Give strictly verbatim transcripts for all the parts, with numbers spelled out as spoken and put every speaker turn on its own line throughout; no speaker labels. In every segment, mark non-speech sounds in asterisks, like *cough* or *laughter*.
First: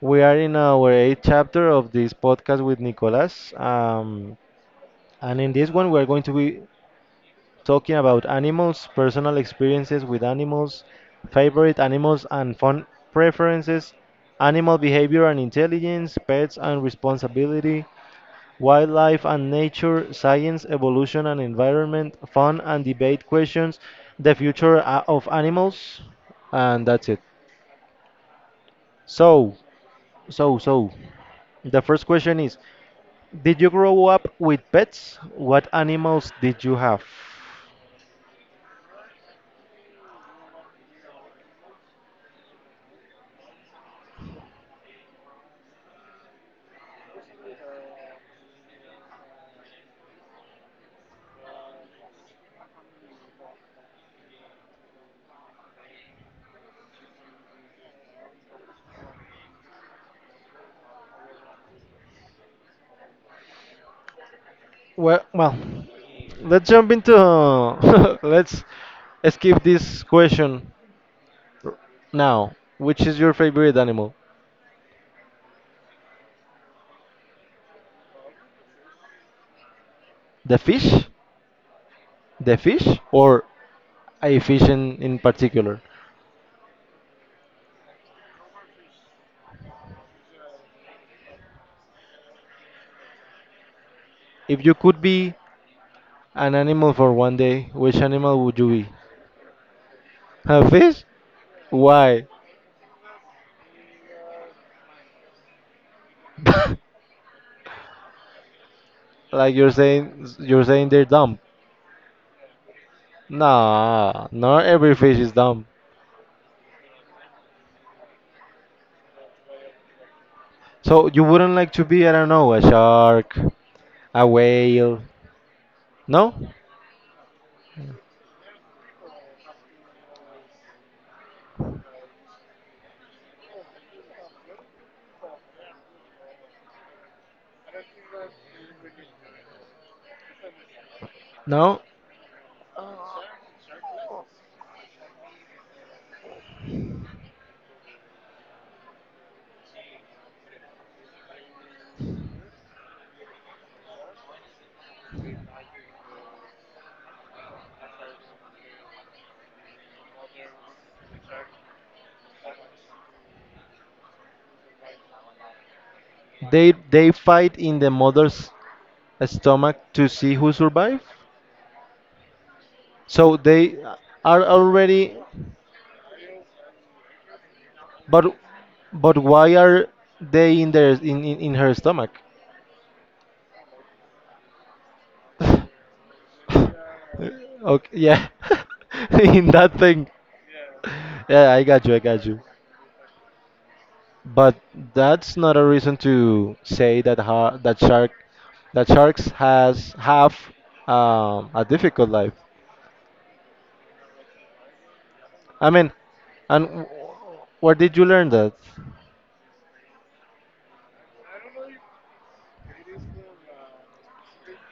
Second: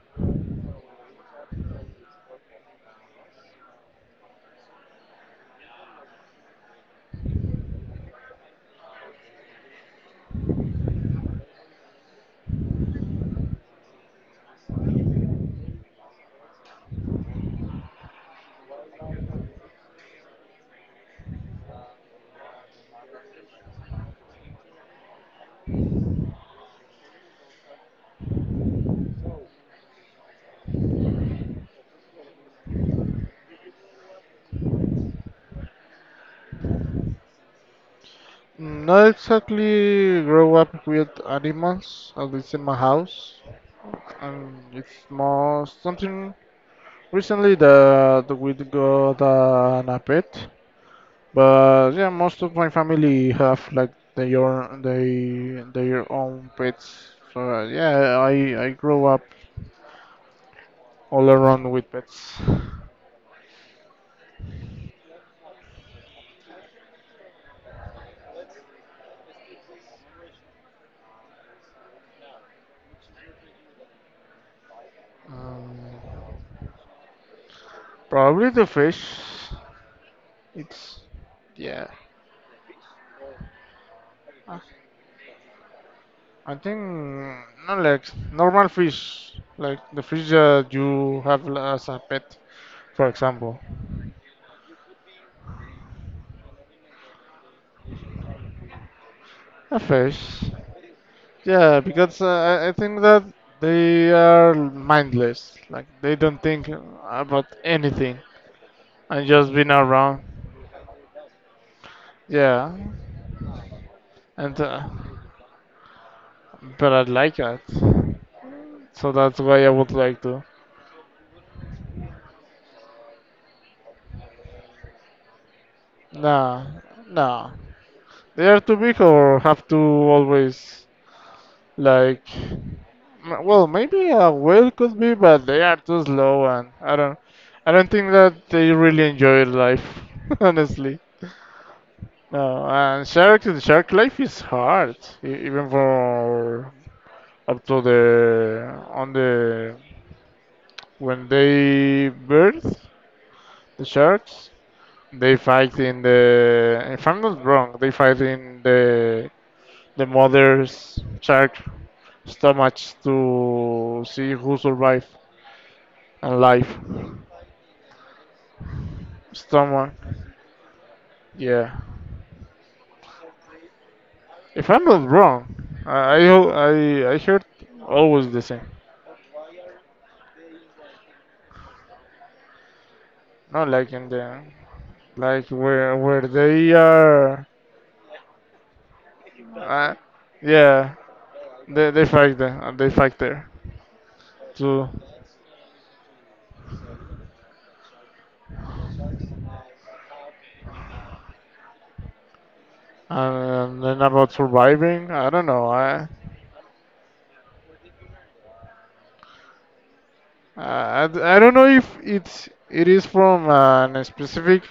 We are in our eighth chapter of this podcast with Nicolas. Um, and in this one, we are going to be talking about animals, personal experiences with animals, favorite animals and fun preferences, animal behavior and intelligence, pets and responsibility, wildlife and nature, science, evolution and environment, fun and debate questions, the future uh, of animals, and that's it. So, so, so, the first question is: did you grow up with pets? What animals did you have?
Not exactly grow up with animals, at least in my house. And it's more something recently that we got an a pet. But yeah, most of my family have like their they their own pets. So uh, yeah, I I grew up all around with pets.
Well, well, let's jump into. *laughs* Let's skip this question now. Which is your favorite animal?
Um, Probably the fish.
The
It's
fish?
yeah.
The fish or a fish in, in particular?
I think not like normal fish, like the fish that you have as a pet, for example.
If you could be an animal for one day, which animal would you be?
A fish.
A fish?
Yeah, because
Why?
uh, I I think that they are mindless. Like they don't think
*laughs*
about anything and just
Like
being
you're
around.
saying you're saying they're dumb.
Yeah,
Nah,
and
not
uh,
every fish is dumb.
but I like that. So that's why I would like to.
So you wouldn't like to be, I don't know, a shark, a whale. No?
Nah, nah. They are too big or have to always like, m- well, maybe a whale could be, but they are too slow, and I don't, I don't think that they really enjoy life, *laughs* honestly.
No?
No, and shark, shark life is hard, e- even for up to the on the when they birth the sharks, they fight in the. If I'm not wrong, they fight in the the mother's shark stomach to see who survives. And
They
life.
they fight in the mother's stomach
Someone,
to see who survives.
yeah.
So they are
If I'm not
already.
wrong, I I ho- I, I heard
But
always the same.
but why are they in their in, in, in her stomach?
Not like in the
*laughs*
like
Okay,
where where they are.
yeah. *laughs* In that
Uh,
thing.
yeah,
Yeah, I got
they
you. I
they
got
fight
you.
there. uh, They fight there
But
too.
that's not a reason to say that ha that shark that sharks has have um, a difficult life.
And then about surviving, I don't
I
know.
mean,
I
and w- where did you learn that?
I, I don't know if it's it is from a specific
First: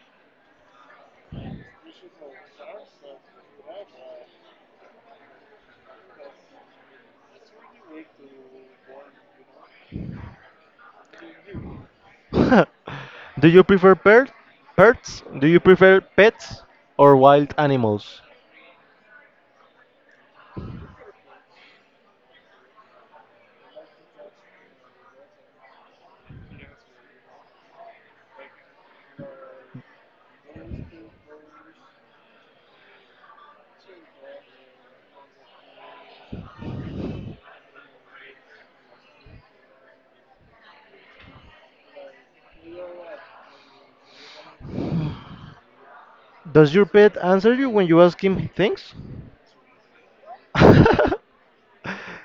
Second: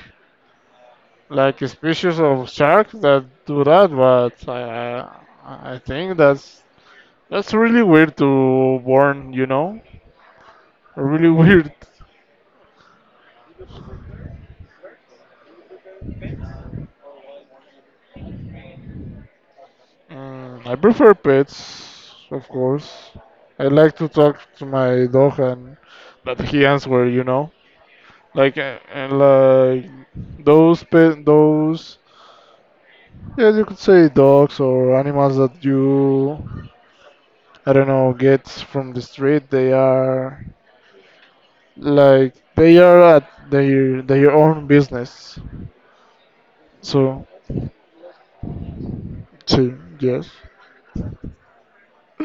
like a species of shark that do that, but I I, I think that's That's really weird to born, you know? Really *laughs* weird.
*laughs* Do you prefer per pets? Do you prefer pets or wild animals?
Mm, I prefer pets, of course. I like to talk to my dog and that he answer, you know? Like, uh, and like, those pet, those, yeah, you could say dogs or animals that you, I don't know, get from the street. They are, like, they are at their, their own business.
Does your pet
So,
answer you when you ask him things?
sí, yes,
*laughs*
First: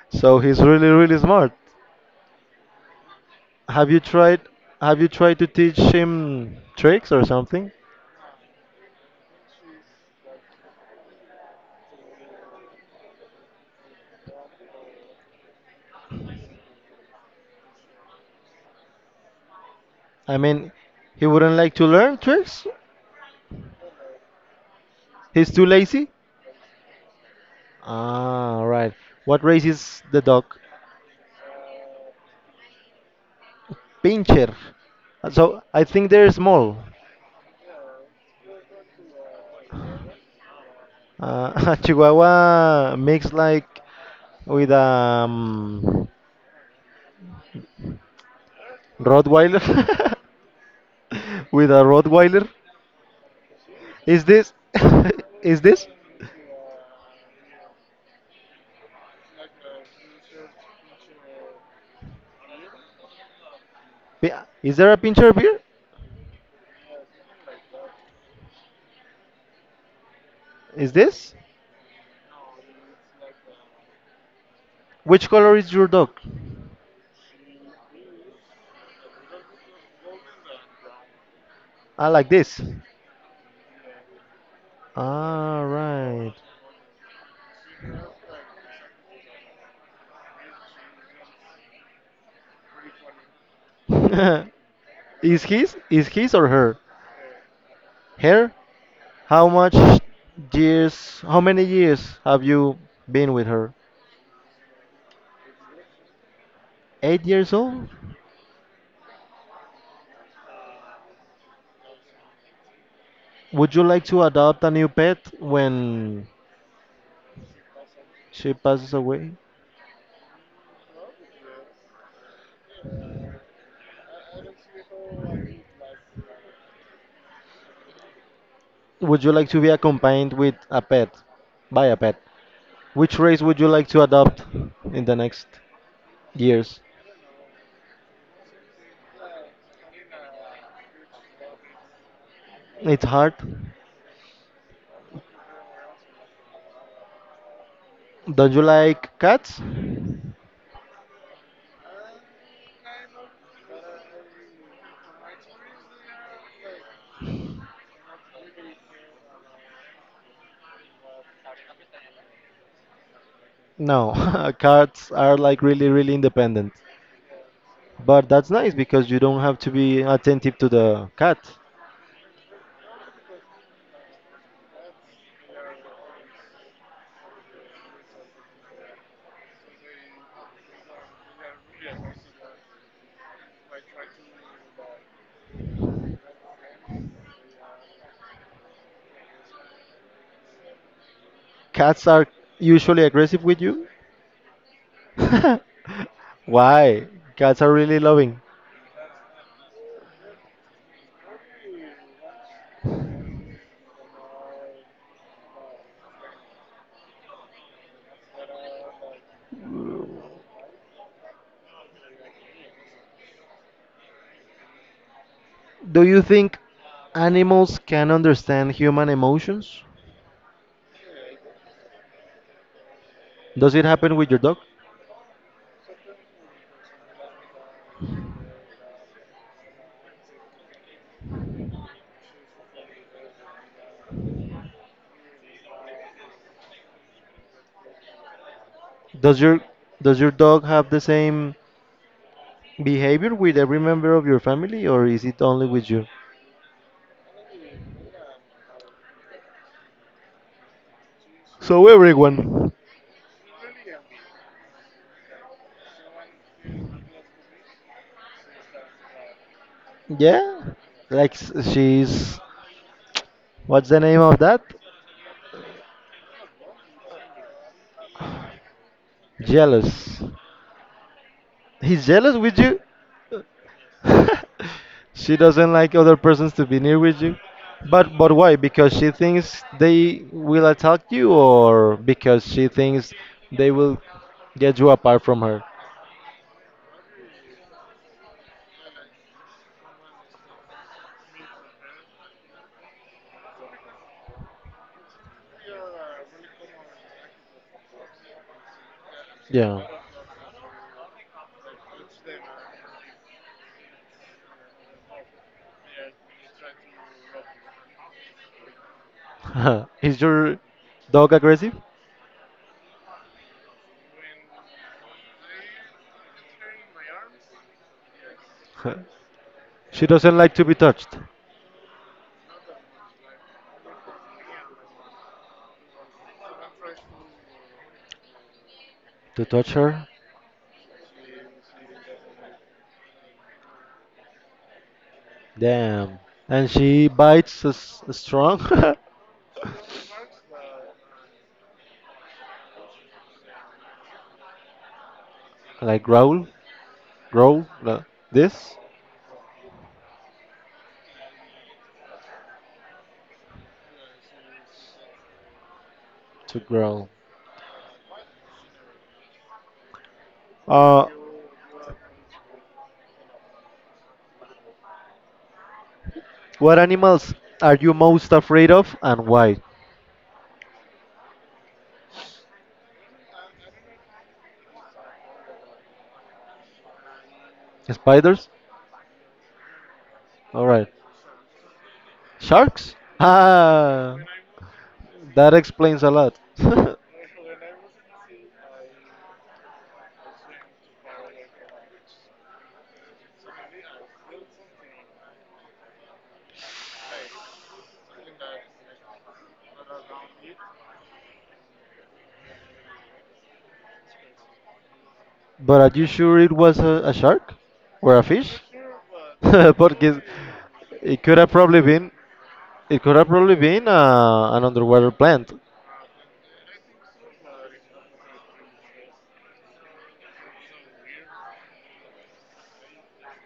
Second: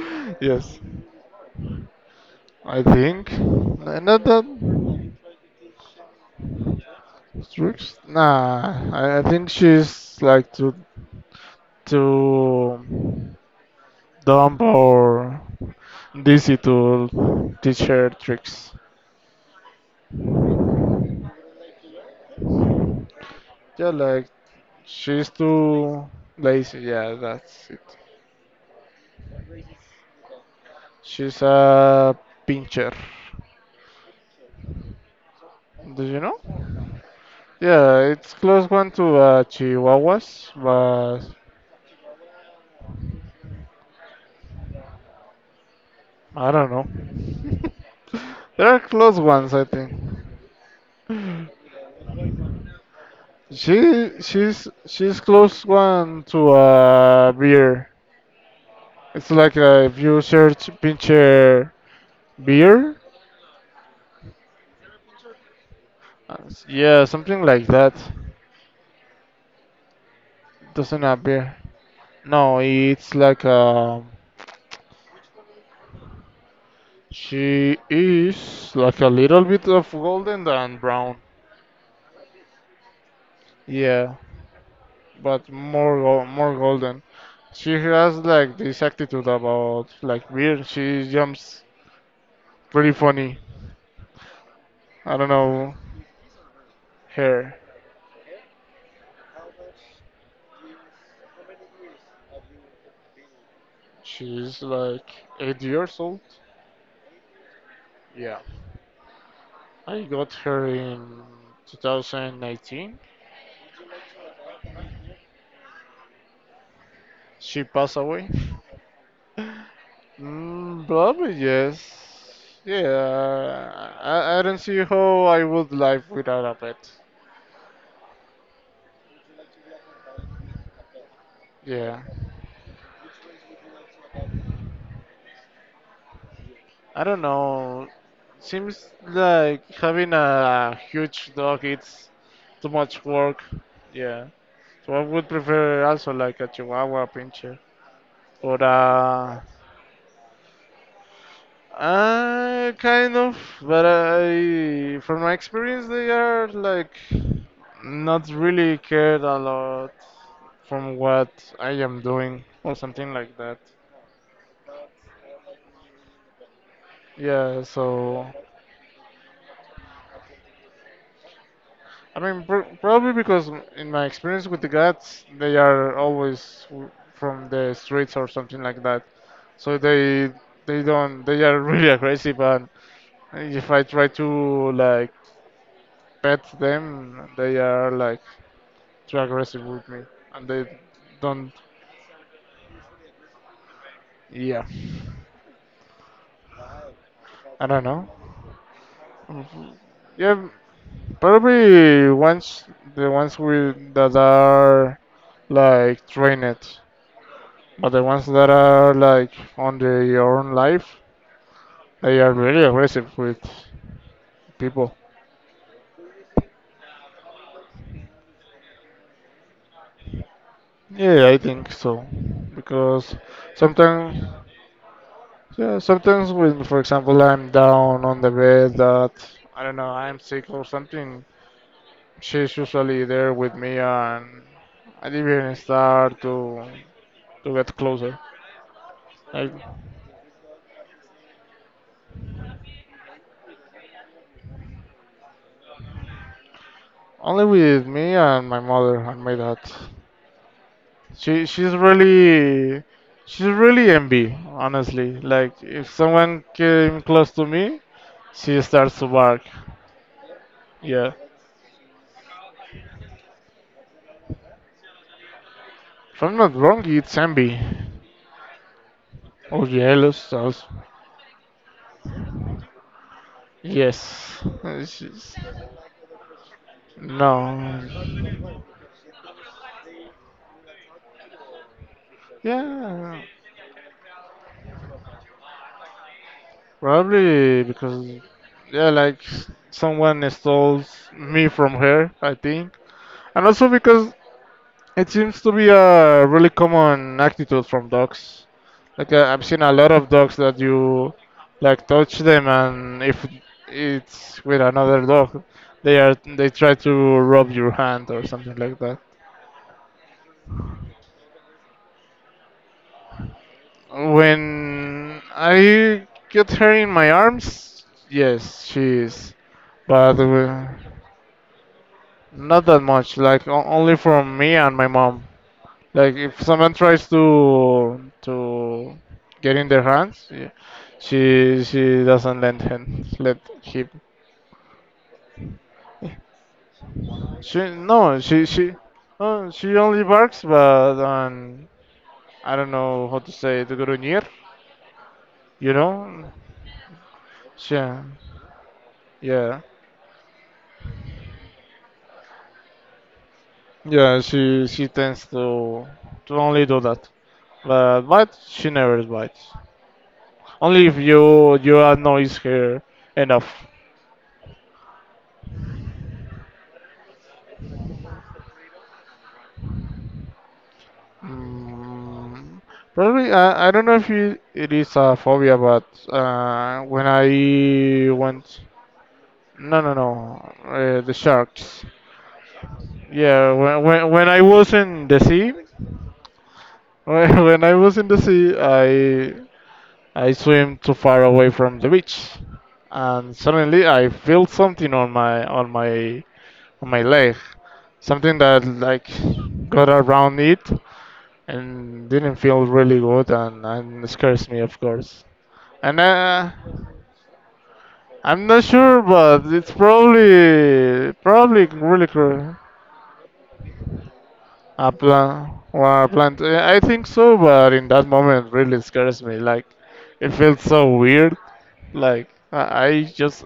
So
*laughs*
he's
yes.
really, really smart.
I think.
Have you tried
Another
have you
tricks.
tried to teach him tricks or something?
Nah, I, I think she's like too too dumb or dizzy to teach her tricks.
I mean, he wouldn't like to learn tricks?
Yeah, like she's
He's too lazy?
too lazy. Yeah, that's it.
Ah, right. What race is the dog?
She's a pincher.
Pincher. So I
Do
think
you
they're
know?
small.
Yeah, it's close one to uh, Chihuahuas, but
Uh, *laughs* a Chihuahua mixed like with a um,
I don't know. *laughs* There are close ones,
Rottweiler.
I think.
*laughs* With a Rottweiler.
She
Is this?
she's she's
*laughs* Is
close
this?
one to a beer. It's like uh, if you search pincher beer,
Pi- Is there a pincher beer?
uh, s- yeah, something like that.
Is
Doesn't have
this?
beer. No, it's like um
Which color is your dog?
she is like a little bit of golden than brown.
Ah, like this.
Yeah, but
All
more go-
right.
more golden. She has like this attitude about like beer. She jumps pretty funny. I
*laughs*
don't
is
know
his? Is his or her?
her.
Her? How much years? How many years have you been with her?
She's like eight years old.
Eight years old.
Yeah. I got her in twenty nineteen.
Would you like to adopt a new pet when
She passed away.
she passes away?
Mm, probably yes. Yeah. I, I don't see how I would live without a pet.
Would you like to be accompanied with a pet? By a
Yeah.
pet. Which race would you like to adopt in the next years?
I don't know. Seems like having a huge dog it's too much
It's hard.
work. Yeah. So I would prefer also like a Chihuahua pincher
Don't
or
you like
a
cats?
Uh, kind of, but I, from my experience, they are like not really cared a lot from what I am doing or something like that.
No, *laughs* cats are like really, really independent.
Yeah, so
But that's nice because you don't have to be attentive to the cat.
I mean, pr probably because in my experience with the guys, they are always w- from the streets or something like that. So they they don't they are *laughs* really aggressive, and if I try to like pet them, they are like. Too aggressive with me, and they don't.
Cats are usually aggressive with you.
Yeah,
*laughs* Why? Cats
I
are
don't
really
know.
loving.
Mhm. Yeah, probably ones the ones with that are like trained, but the ones that are like on their own life, they are really aggressive with people.
Do you think animals can understand human emotions?
Yeah, I think so. Because
Does it
sometimes,
happen with your dog?
yeah, sometimes when, for example, I'm down on the bed that I don't know, I'm sick or something, she's usually there with me, and I didn't start to to get closer.
Does
Like
your does your dog have the same behavior with every member of your family, or is it only with you?
only with me and my mother and my dad. She she's
So everyone.
really she's really envy, honestly. Like if someone came close to me, she starts to bark.
Yeah.
Yeah.
Like s- she's. What's the name of that?
If I'm not wrong, it's envy. Or
Jealous.
jealous also.
He's jealous with you.
Yes.
*laughs*
*laughs*
She
She's,
doesn't like other persons to be near with
no.
you. But but why? Because she thinks they will attack you, or because she thinks
Yeah.
they will get you apart from her.
Probably because, yeah, like someone stole me from her, I think. And also because it seems to be a really common attitude from dogs. Like I- I've seen a
Yeah.
lot of dogs that you like touch them and if it's with another dog, they are they try to rub your hand or something like that.
*laughs* Is your dog aggressive?
When I get her in my arms, yes, she is.
*laughs* She
But
doesn't like to
uh,
be touched.
not that much, like o- only from me and my mom. Like if someone tries to to
To
get in
touch
their
her.
hands, yeah, she she doesn't lend him let him.
Damn. And she bites
She
s-
No, she
strong.
she uh, she only barks, but um, I don't know how to say it, gruñir,
*laughs*
you
Like
know?
growl, growl,
She,
like this,
yeah, yeah, she she tends to to
to
only do
growl.
that, but but she never bites. Only if
Uh,
you you annoys her enough.
what animals are you most afraid of and why?
Mm, probably, I, I don't know if it, it is a phobia, but uh, when I
Spiders?
went, no, no, no,
Alright.
uh, the sharks.
Sharks?
Yeah, when, when
Ah,
when I was in the
that
sea,
explains a lot.
*laughs* when, when I was in the sea, I I swim too far away from the beach, and suddenly I feel something on my on my on my leg, something that like got around it, and didn't feel really good and, and scares me of course
*laughs* But are
and
you sure it
uh,
was a, a shark? Or a
I'm
fish?
not sure
*laughs*
but it's
Because
probably
it could have
probably
probably
really
been,
cruel.
it could have probably been uh, an
A
underwater
plant,
plant.
well, a plant. Uh, I think so but in that moment really scares me like it feels so weird like i I just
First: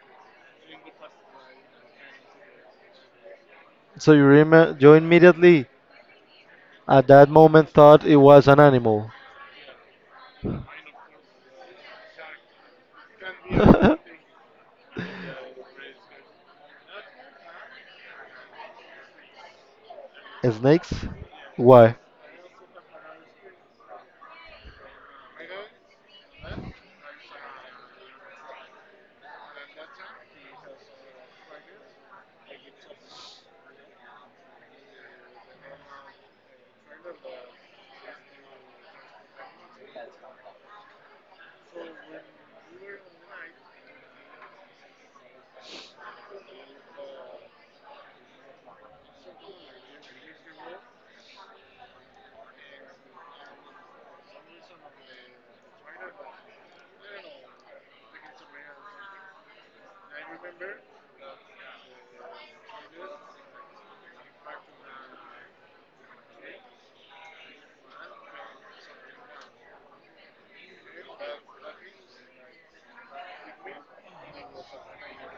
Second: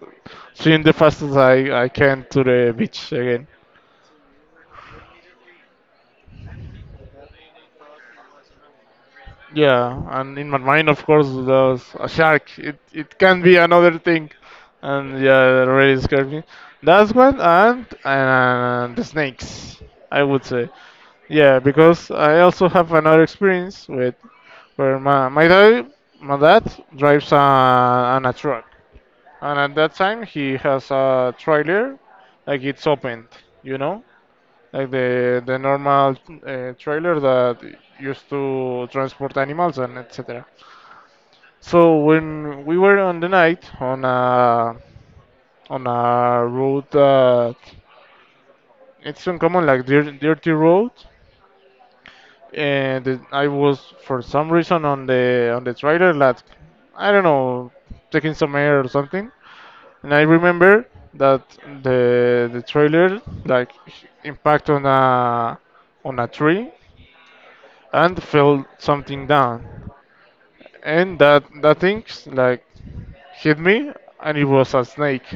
swim the fastest i I can to the beach again.
So you, rem- you immediately, at that moment, thought it was an animal.
Yeah, and in my mind, of course, there was a shark. It it can be another
*laughs*
thing, and yeah, it really scared me. That's one, and and the snakes, I would say.
Snakes?
Yeah,
Why?
because I also have another experience with where my my dad my dad drives a, on a truck, and at that time he has a trailer, like it's opened, you know, like the the normal uh, trailer that used to transport animals and et cetera. So when we were on the night on a on a road that it's uncommon like dirt, dirty road, and it- I was for some reason on the on the trailer like I don't know taking some air or something, and I remember that the the trailer like impact on a on a tree and fell something down, and that that things like hit me and it was a snake.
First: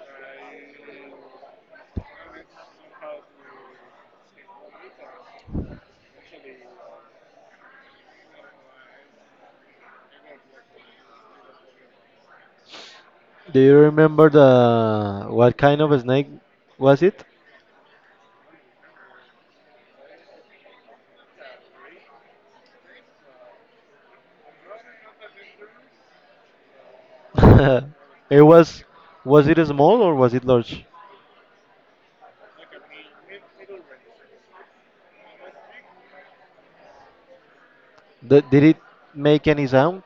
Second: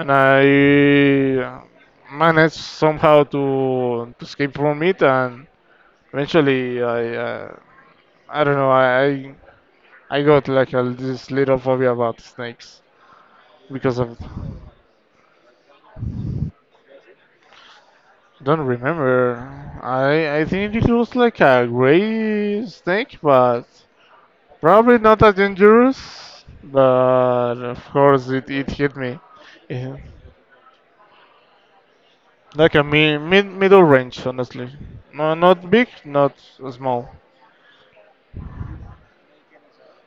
And I managed somehow to, to escape from it, and eventually I uh, I don't know I I got like a, this little phobia about snakes
Do you
because of.
remember the what kind of a snake was it?
Don't remember. I I think it was like a gray snake, but probably not that dangerous.
*laughs*
But of course
it
it, it
was
hit me.
was it
*laughs* Yeah.
small or was it large?
Like a mi- mid middle range, honestly. No, not big, not small.
Th- did it make any sound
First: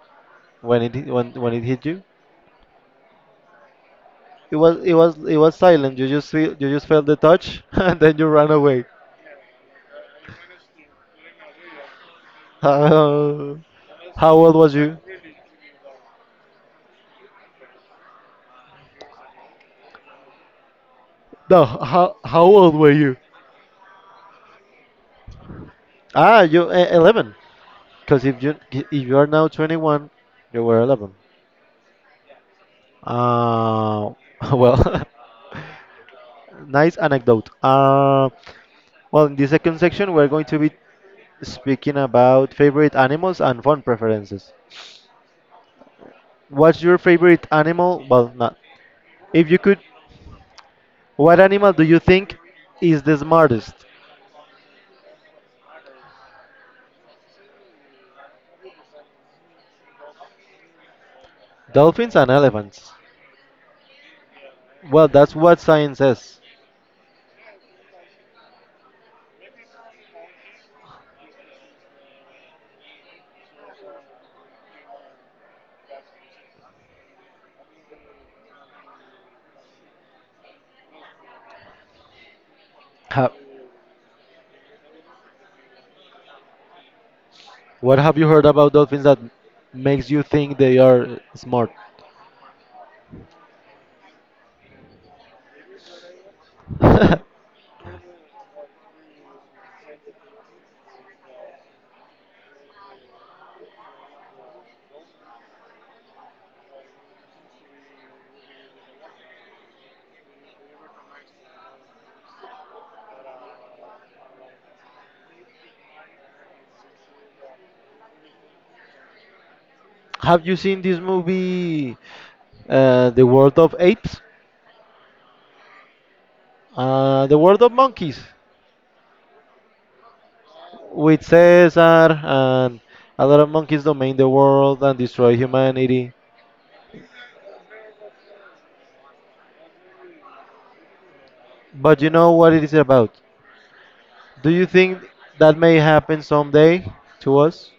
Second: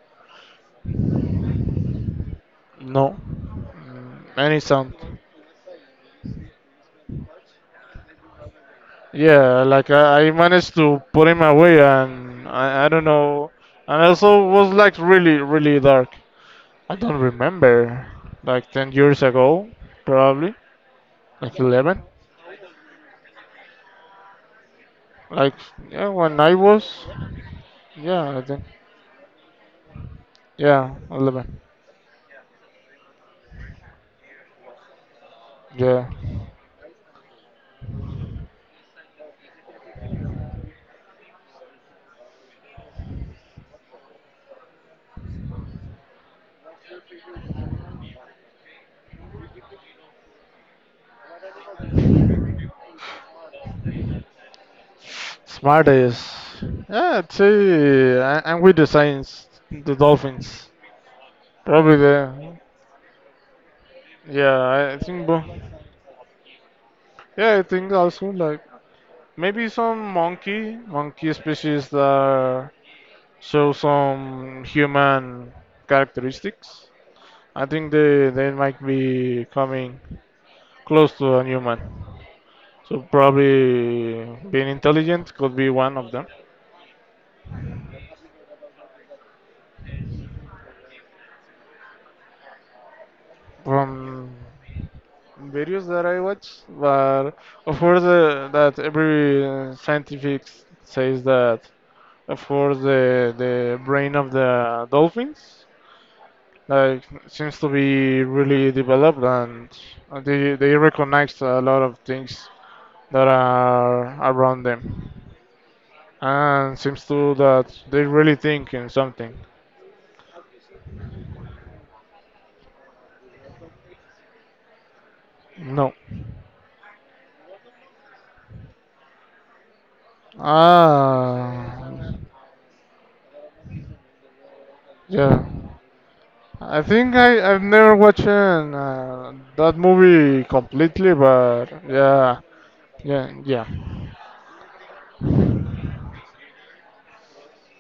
when it hit- when when it hit you?
No.
It
Any
was
sound,
it was it was silent. You just feel you just felt the touch *laughs* and then you ran away.
yeah, like I, I managed to put him away, and
*laughs*
I, I don't know.
How
And
how
also
old
was
was you?
like really, really dark. I don't remember. Like ten years ago, probably. Like
No,
eleven.
how how old were you?
Like, yeah, when
Ah,
I
you uh,
was.
eleven. Because
Yeah,
if
I
you
think.
if you are now twenty-one, you were
Yeah,
eleven.
eleven.
Uh, *laughs* well,
Yeah.
*laughs* nice anecdote. Uh, well, in the second section, we're going to be speaking about favorite animals and fun preferences. What's your favorite animal? Well, not. If you could, what animal do you think is the smartest?
Smartest. Yeah, I'd say. I- I'm with the Saints, the Dolphins. Probably
Dolphins and
the.
elephants.
Yeah, I I
Well,
think.
that's
bo-
what science says.
Yeah, I think also like. Maybe some monkey, monkey species that show some human characteristics. I think they, they might be coming close to a human. So
Ha-
probably being intelligent could be one of them.
what have you heard about dolphins that makes you think they are smart?
From videos that I watch, but
*laughs*
of course uh, that every uh, scientific says that of course the the brain of the dolphins like seems to be really developed and uh, they they recognize a lot of things that are around them and seems to that they really think in something.
Have you seen this movie, uh, The World of Apes?
No.
Uh, the World of Monkeys, with
Ah,
Caesar and a lot of monkeys domain the world and destroy
yeah,
humanity.
I think I I've never watched uh, that movie completely but
But you know
yeah.
what it is about.
Yeah, yeah,
Do you think that may happen someday to us?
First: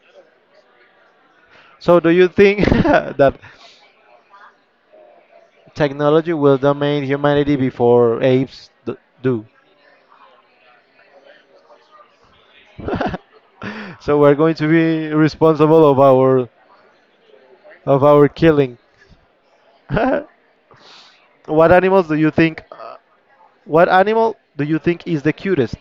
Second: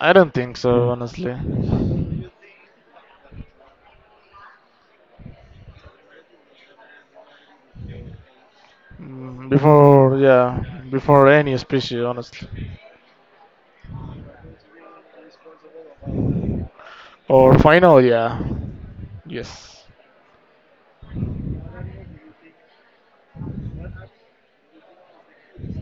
I don't think so honestly.
So, do you think *laughs* that technology will domain humanity before apes d- do?
Mm, before, yeah, before any species honestly.
*laughs* So we're going to be responsible of our
Or final,
of our
yeah.
killing.
Yes.
*laughs* What animals do you think? uh, What animal do you think is the cutest?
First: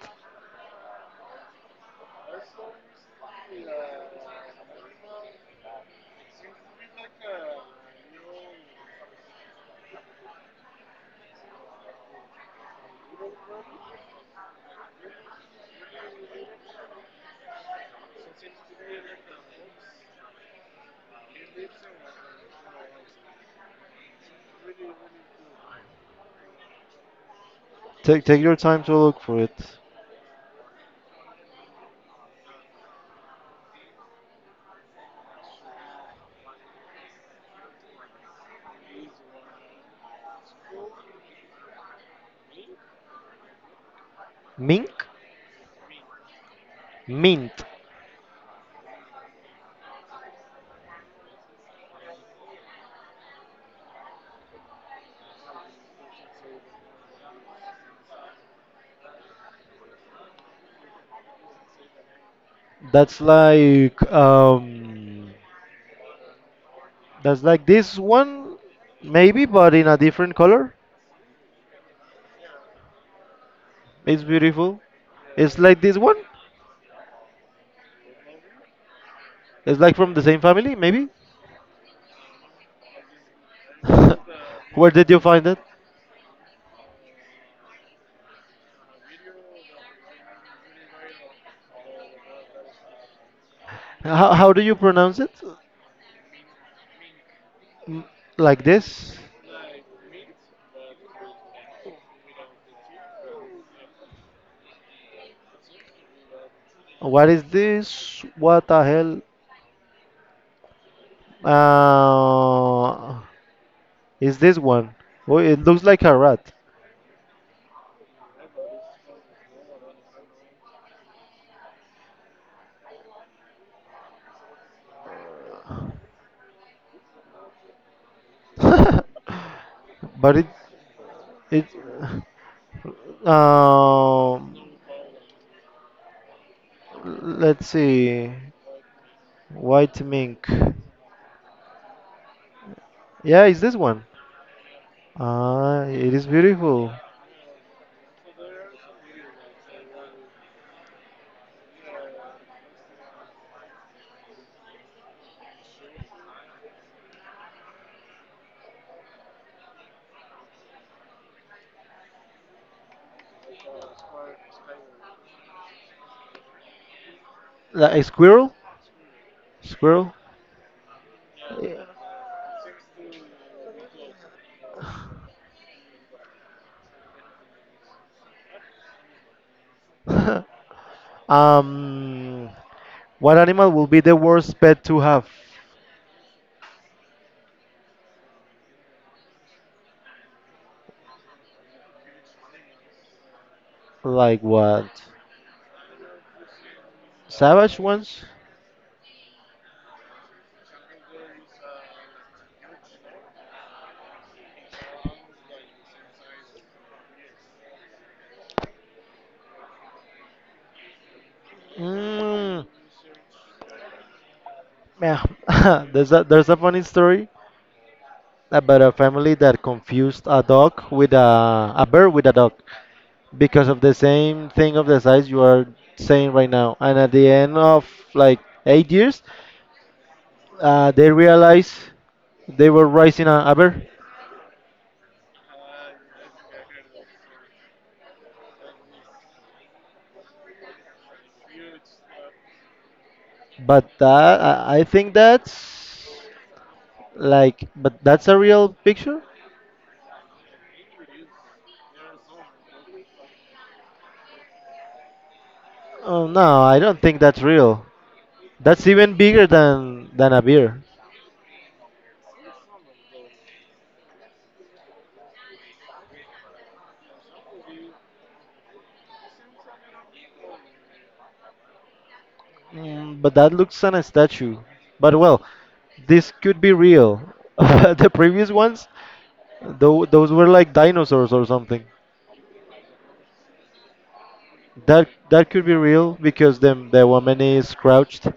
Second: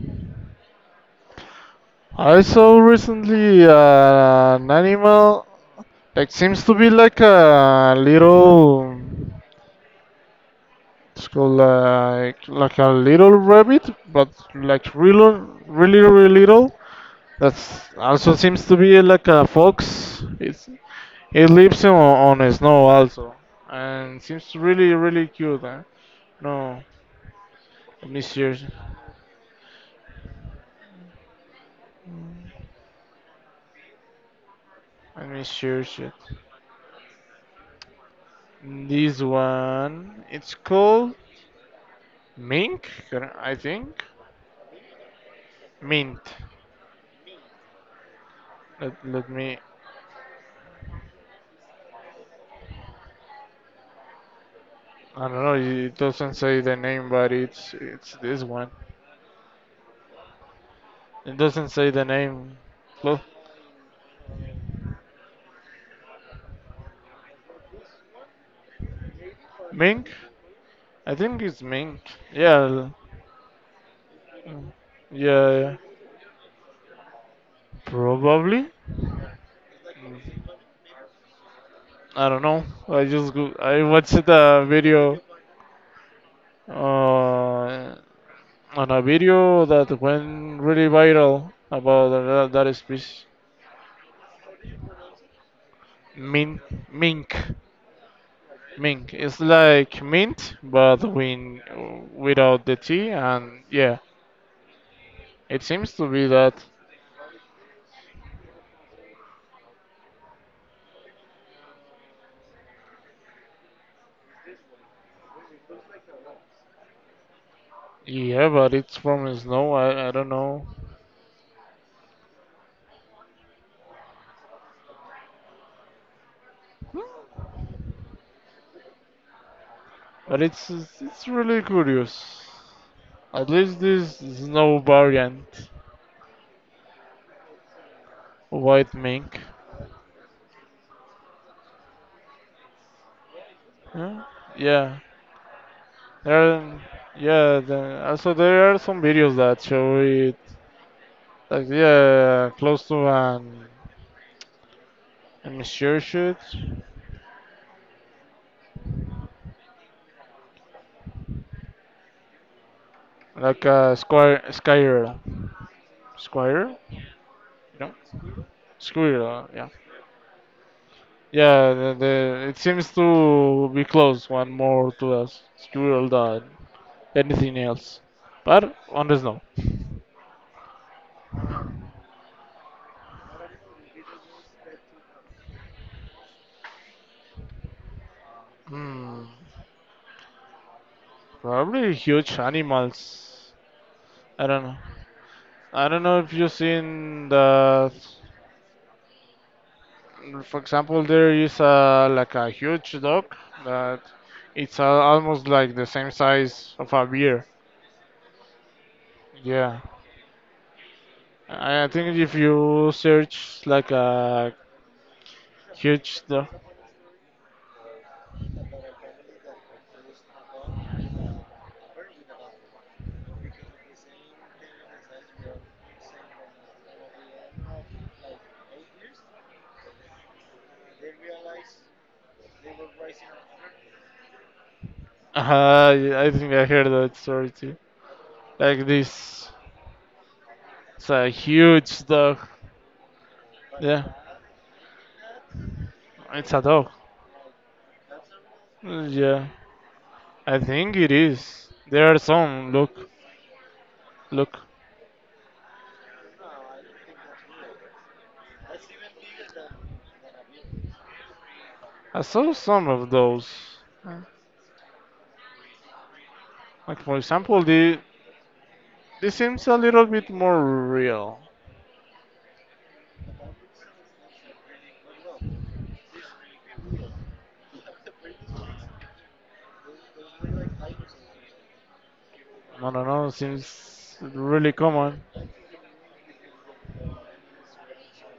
I saw recently uh, an animal that seems to be like a little. It's called like like a little rabbit, but like really, really, really little. That's also seems to be like a fox. It's it lives on, on snow also, and seems really, really cute. Huh? No, let me
Take take your
search.
time to look for it.
Let me search it. This one, it's called Mink, I think.
Mink,
Mint.
mint.
Let, let me. I don't know. It doesn't say the name, but it's it's this one. It doesn't say the name. Look,
That's like um, that's like this one, maybe, but in a
Mink.
different color.
I think it's Mink. Yeah,
It's beautiful.
yeah,
It's
yeah.
like this one.
Probably.
It's like from the same family, maybe.
I don't know. I just go, I watched a
*laughs* Where did
video
you find it?
uh, on a video that went really viral about that, that species.
How how do you pronounce it?
Min, mink.
M- Like
Mink.
this?
It's like mint, but win without the tea. And yeah, it seems to be that.
What is this? What the hell? Uh, It's this one. Oh, it looks like a rat.
Yeah, but it's from snow. I, I don't know,
*laughs* But
but
it,
it's it's really
it,
curious. At least this
um,
snow variant,
let's see,
white mink.
white mink. Yeah, it's this one.
Huh? Yeah,
Ah, it is
there. are-
beautiful.
Yeah, the, also there are some videos that show it. Like yeah, close to an a meteor shoot, like a square sky era. Squire? No?
Like a squirrel?
Squire, uh, yeah.
Squirrel?
Yeah,
Yeah.
the, the, it seems to be close, one more to us. Squirrel than anything else. But, on the snow.
*laughs* um, what animal will be the worst pet to have?
Hmm, probably huge animals.
Like
I don't know.
what?
I don't know if you've seen
Savage
that.
ones?
For example, there is a, like a huge dog that it's uh, almost like the same size of a beer. Yeah, I I think if
Mm,
you search like a
yeah. *laughs* There's
huge
a
dog.
there's a funny story about a family that confused a dog with a, a bird with a dog because of the same thing of the size you are saying right now. And at the end of like eight years, uh, they realized they were raising a, a bear.
Uh, yeah, I think I heard that story too. Like this, it's a huge dog.
But
Yeah,
that, I I think that's
it's a dog.
like, but that's a real
Uh,
picture?
Yeah, I think it is. There are some. Look, look.
Oh no, I don't think that's real. That's even bigger than than a bear.
I saw some of those. Uh, Like for example, the this seems a little bit more real.
Mm, but that looks on a statue. But well, this could be real. *laughs* The previous ones, tho- those were like dinosaurs or something.
I don't know. Seems really
That
common.
that could be real because the the woman is crouched.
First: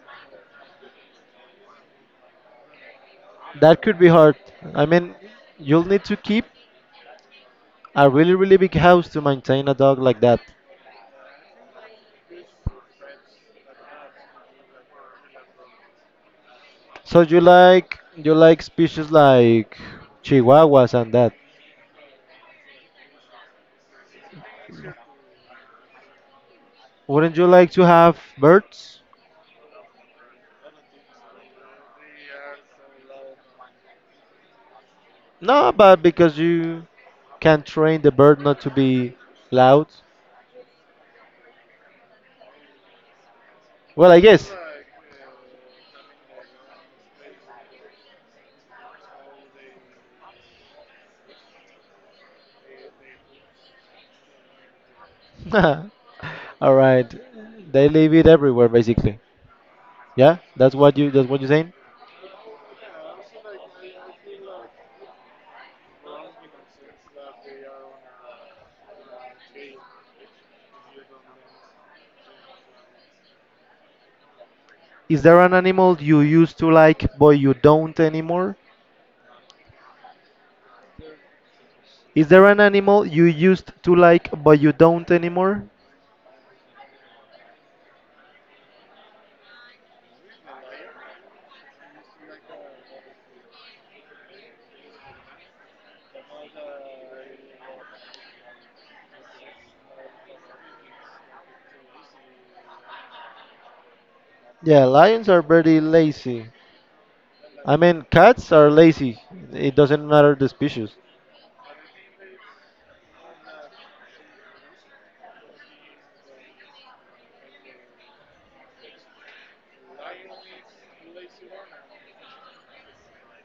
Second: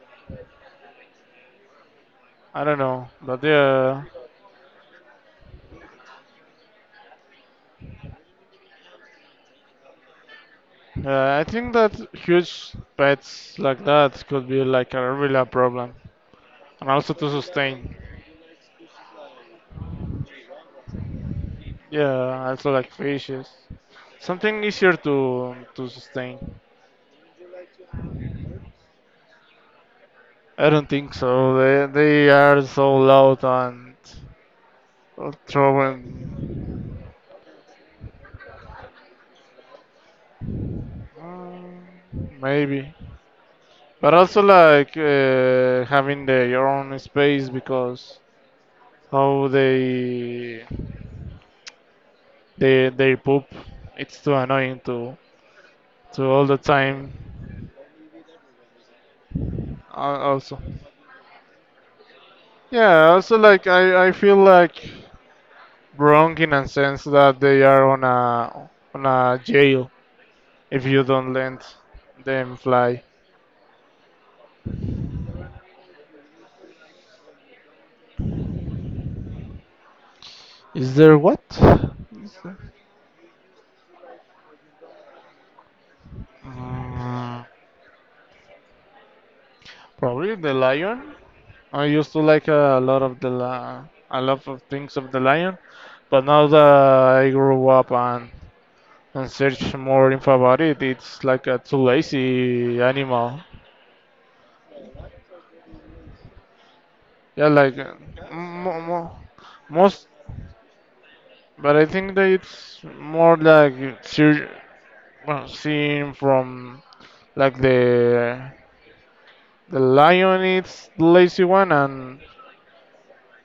I don't know, but
That could
yeah,
be hard. I mean, you'll need to keep a really really big house to maintain a dog like that.
yeah, I think that huge pets like that could be like a real problem, and also
So
to
you
sustain.
like you like species like chihuahuas and that.
Yeah, also like fishes. Something easier to to sustain.
Wouldn't you like to have birds?
I don't think so. They they are so loud and
No, but because you
throwing.
can train the bird not to be loud.
Mm, maybe,
Well,
but
I
also
guess.
like uh, having their your own space because how they they they poop. It's too annoying to
*laughs*
to all the
All right.
time.
They leave it everywhere, basically.
al-
Yeah,
Also,
that's what you that's what you're saying.
yeah. Also like I I feel like wrong in a sense that they are on a on a jail if you don't let them fly.
Is there an animal you used to like but you don't anymore?
Is there what?
Is
Is
there
there-
an animal you used to like but you don't anymore?
Mm, probably the lion. I used to like a lot of the li- a lot of things of the lion, but now that I grew up and and search more info about it, it's like a too lazy animal.
Yeah, lions are very lazy.
Yeah,
I
like uh,
mean, cats
m-
are
mo mo
lazy. It doesn't
most,
matter the species.
but I think that it's more like sur well, seen from like the the lion eats the lazy one, and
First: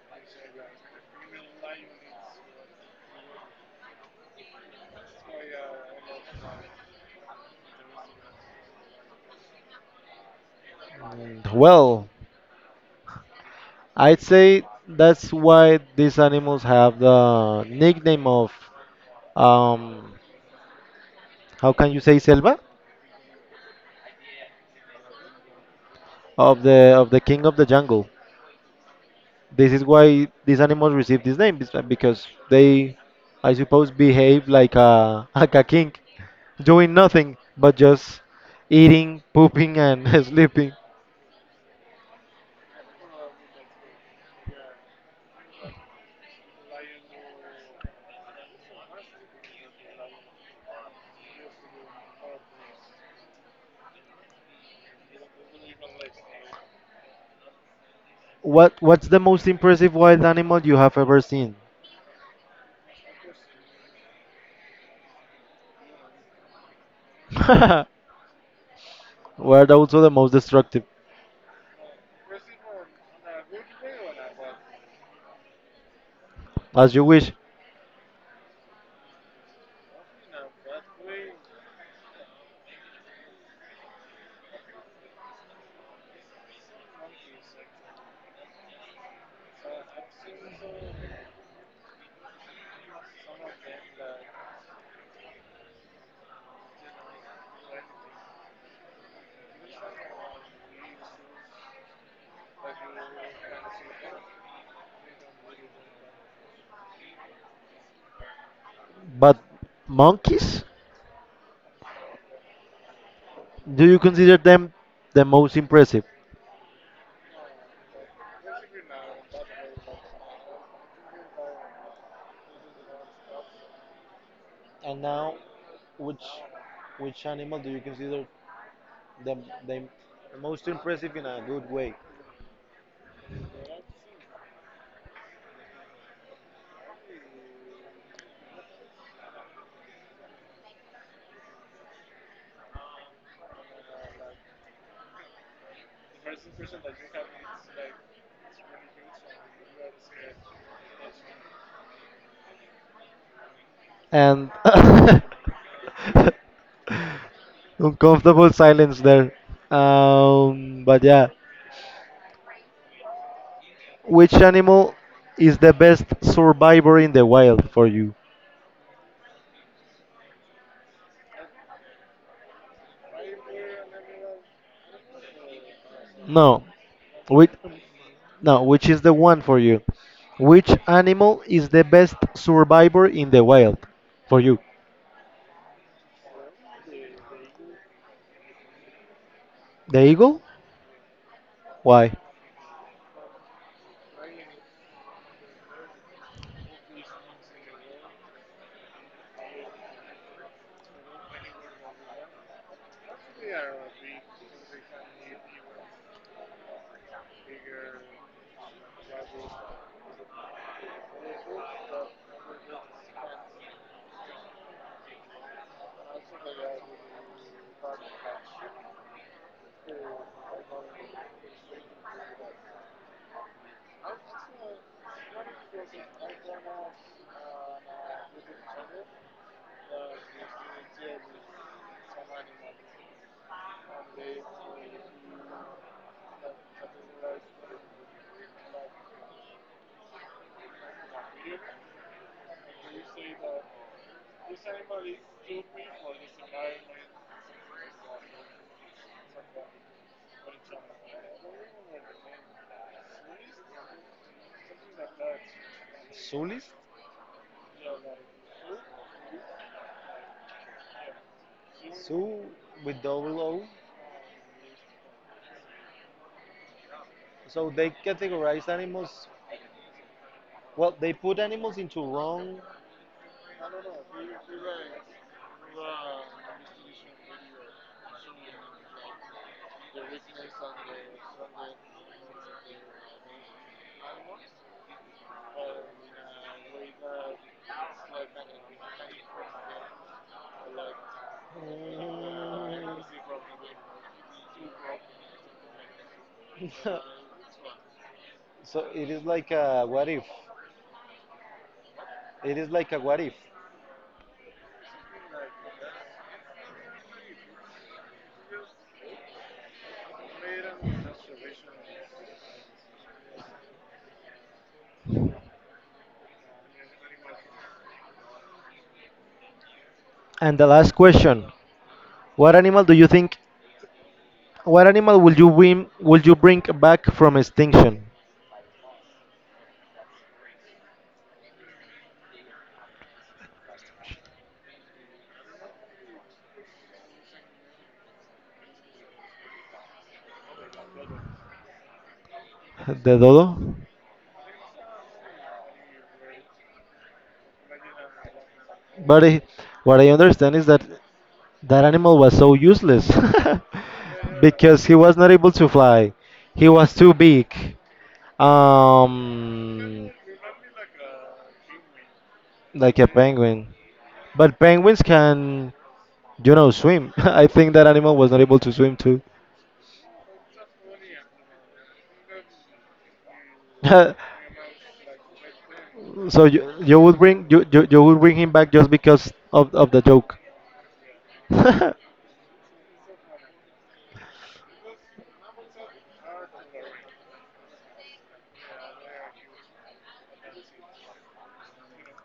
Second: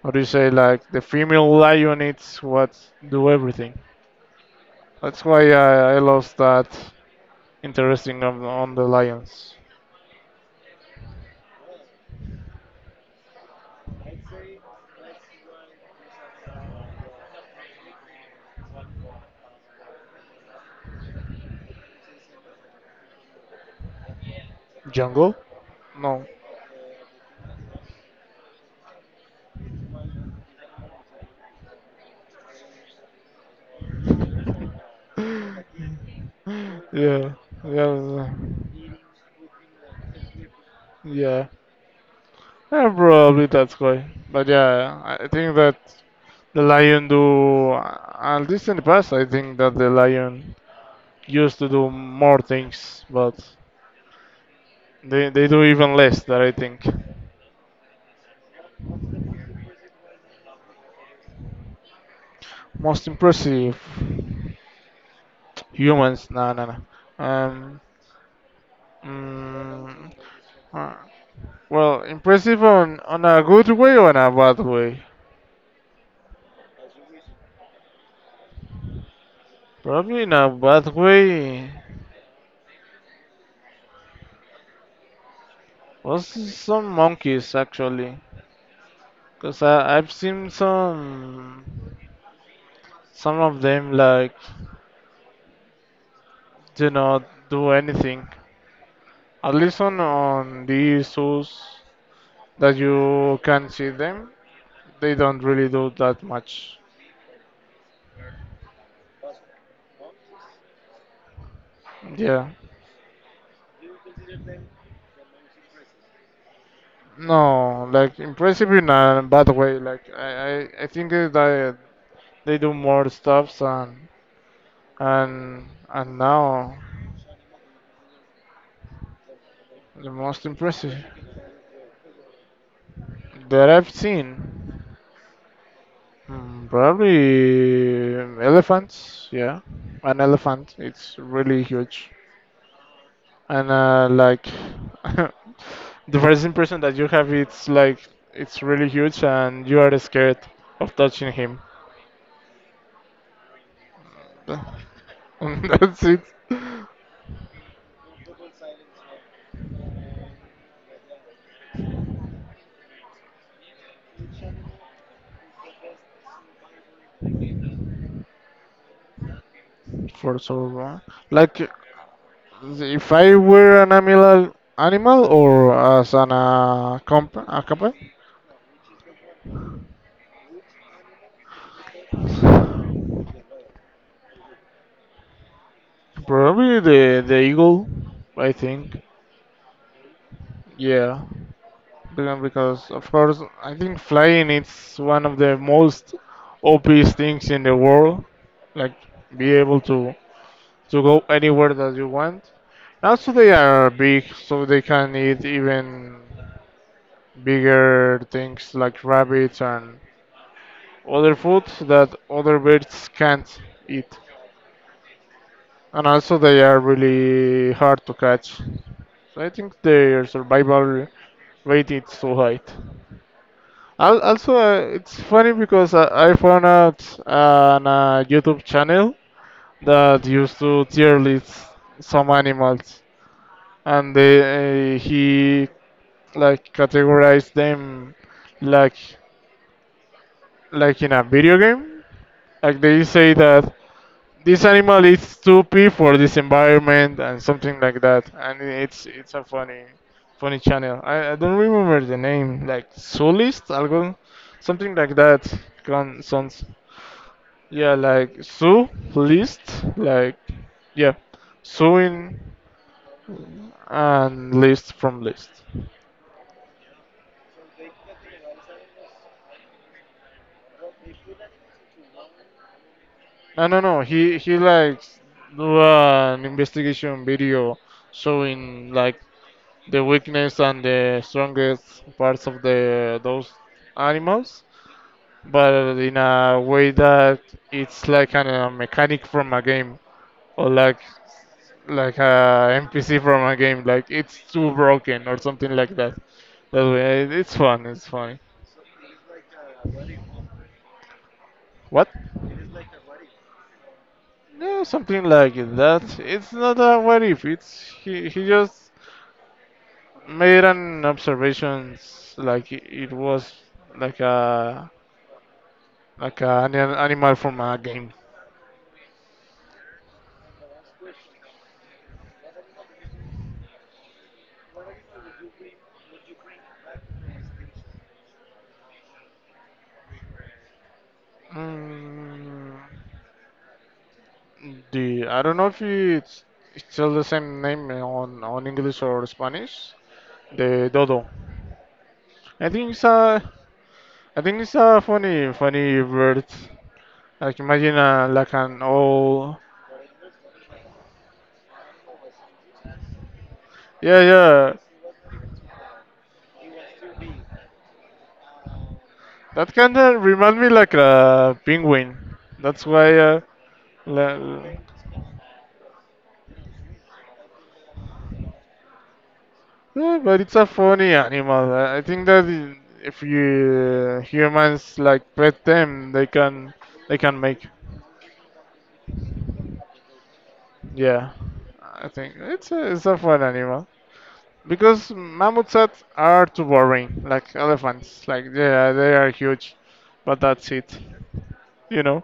how do you say like the female lion eats what do everything. That's why I, I lost that interesting on, on the lions.
Mm, well, I'd say that's why these animals have the nickname of um, how can you say Selva,
Jungle? No.
of the of the king of the jungle. This is why these animals receive this name bes- because they, I suppose, behave like a *laughs* like
*laughs*
a king, doing
Yeah,
nothing but just
yeah,
eating, pooping, and *laughs* sleeping.
yeah. Yeah, probably that's why. But yeah, I I think that the lion do. At least in the past, I think that the lion used to do more things, but They they do even less that I think.
What what's the most impressive wild animal you have ever seen?
Most impressive humans? No, no, no. Um,
*laughs* Were also the
mm,
most destructive,
uh, well, impressive on on a good way or in a bad way?
as you wish.
Probably in a bad way. Was some monkeys actually? Cause I I've seen some some of them like do not do anything. At least on on these zoos that you can see them. They don't really do that much.
But monkeys?
Yeah.
Do you consider them the most impressive?
No, like impressive in a bad way. Like I, I, I think that I- they do more stuffs and
And now,
and and
which
now
which animal do you consider the the
the most
most
impressive
impressive in a good way?
that I've seen, mm, probably elephants. Yeah, an elephant. It's really huge, and uh, like *laughs* the first impression that you have it's like it's really huge and you are scared of touching him,
And *laughs*
*laughs* and that's it
uncomfortable silence there. Um, but yeah, which animal is the best survivor in the wild for you?
for so long, like if I were an animal animal or as an
No,
uh, comp
which
a company,
no, which is the one for you? Which animal is the best survivor in the wild for you?
probably the the eagle I think,
The eagle?
yeah.
Why?
Brilliant, because of course I think flying is one of the most obvious things in the world. Like be able to to go anywhere that you want. Also they are big so they can eat even bigger things like rabbits and other foods that other birds can't eat. And also they are really hard to catch. So I think their survival rate is so high. Al- Also, uh, it's funny because I, I found out uh, on a YouTube channel that used to tier list some animals, and they, uh, he like categorized them like like in a video game. Like they say that this animal is too p for this environment and something like that, and it's it's a funny funny channel. I, I don't remember the name, like Soulist, algo, something like that. Con,
Zoologist.
sounds. Yeah, like Sue, list, like, yeah,
Zoo
suing
with double O.
and list from list.
So they categorize animals. Well, they put animals into wrong. I.
No, no, no. He he likes do an investigation video showing like the weakness and the strongest parts of the those animals, but in a way that it's like an, a mechanic from a game, or like like a N P C from a game, like it's too broken or something like that. That way,
*laughs*
it's fun. It's funny.
So it is like a what if.
What?
It is like a what if.
No, something like that. It's not a what if. It's he. He just made an observations like it it was like a like a, an animal from a game.
And the last question: what animal do you think? What animal will you win? Will you bring back from extinction?
Mm, the I don't know if it's it's still the same name on on English or Spanish. The dodo. I
*laughs*
think it's
The
a
dodo.
I think it's a funny, funny word. Like imagine uh, like an
But I,
owl.
what I understand is that that animal was so useless
Yeah,
*laughs*
yeah.
because he was not able to fly. He was too big,
That kind
um,
of remind me like a penguin. That's
like a
why. Uh,
penguin. But
la-
penguins can, you know, swim. *laughs* I think that animal was not able to swim too.
yeah, but it's a funny animal. I I think that i- if you
*laughs*
humans like pet them, they
So you
can
you would
they
bring
can
you,
make.
you you would bring him back just because of of the joke.
Yeah,
*laughs*
I think it's a it's a fun animal because mammoths are are too boring. Like elephants, like yeah, they are huge, but that's it, you know.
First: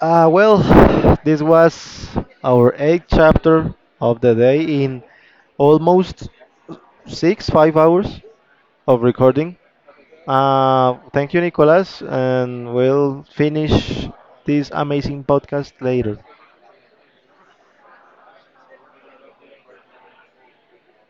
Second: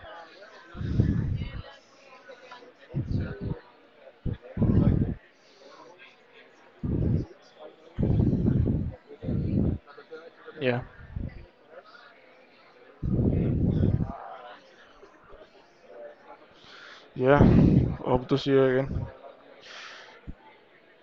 Uh, well, *sighs* this was our eighth chapter of the day in almost six, five hours of recording.
Yeah.
Uh, thank you, Nicolas, and we'll finish this amazing podcast later.
Yeah, hope to see you again.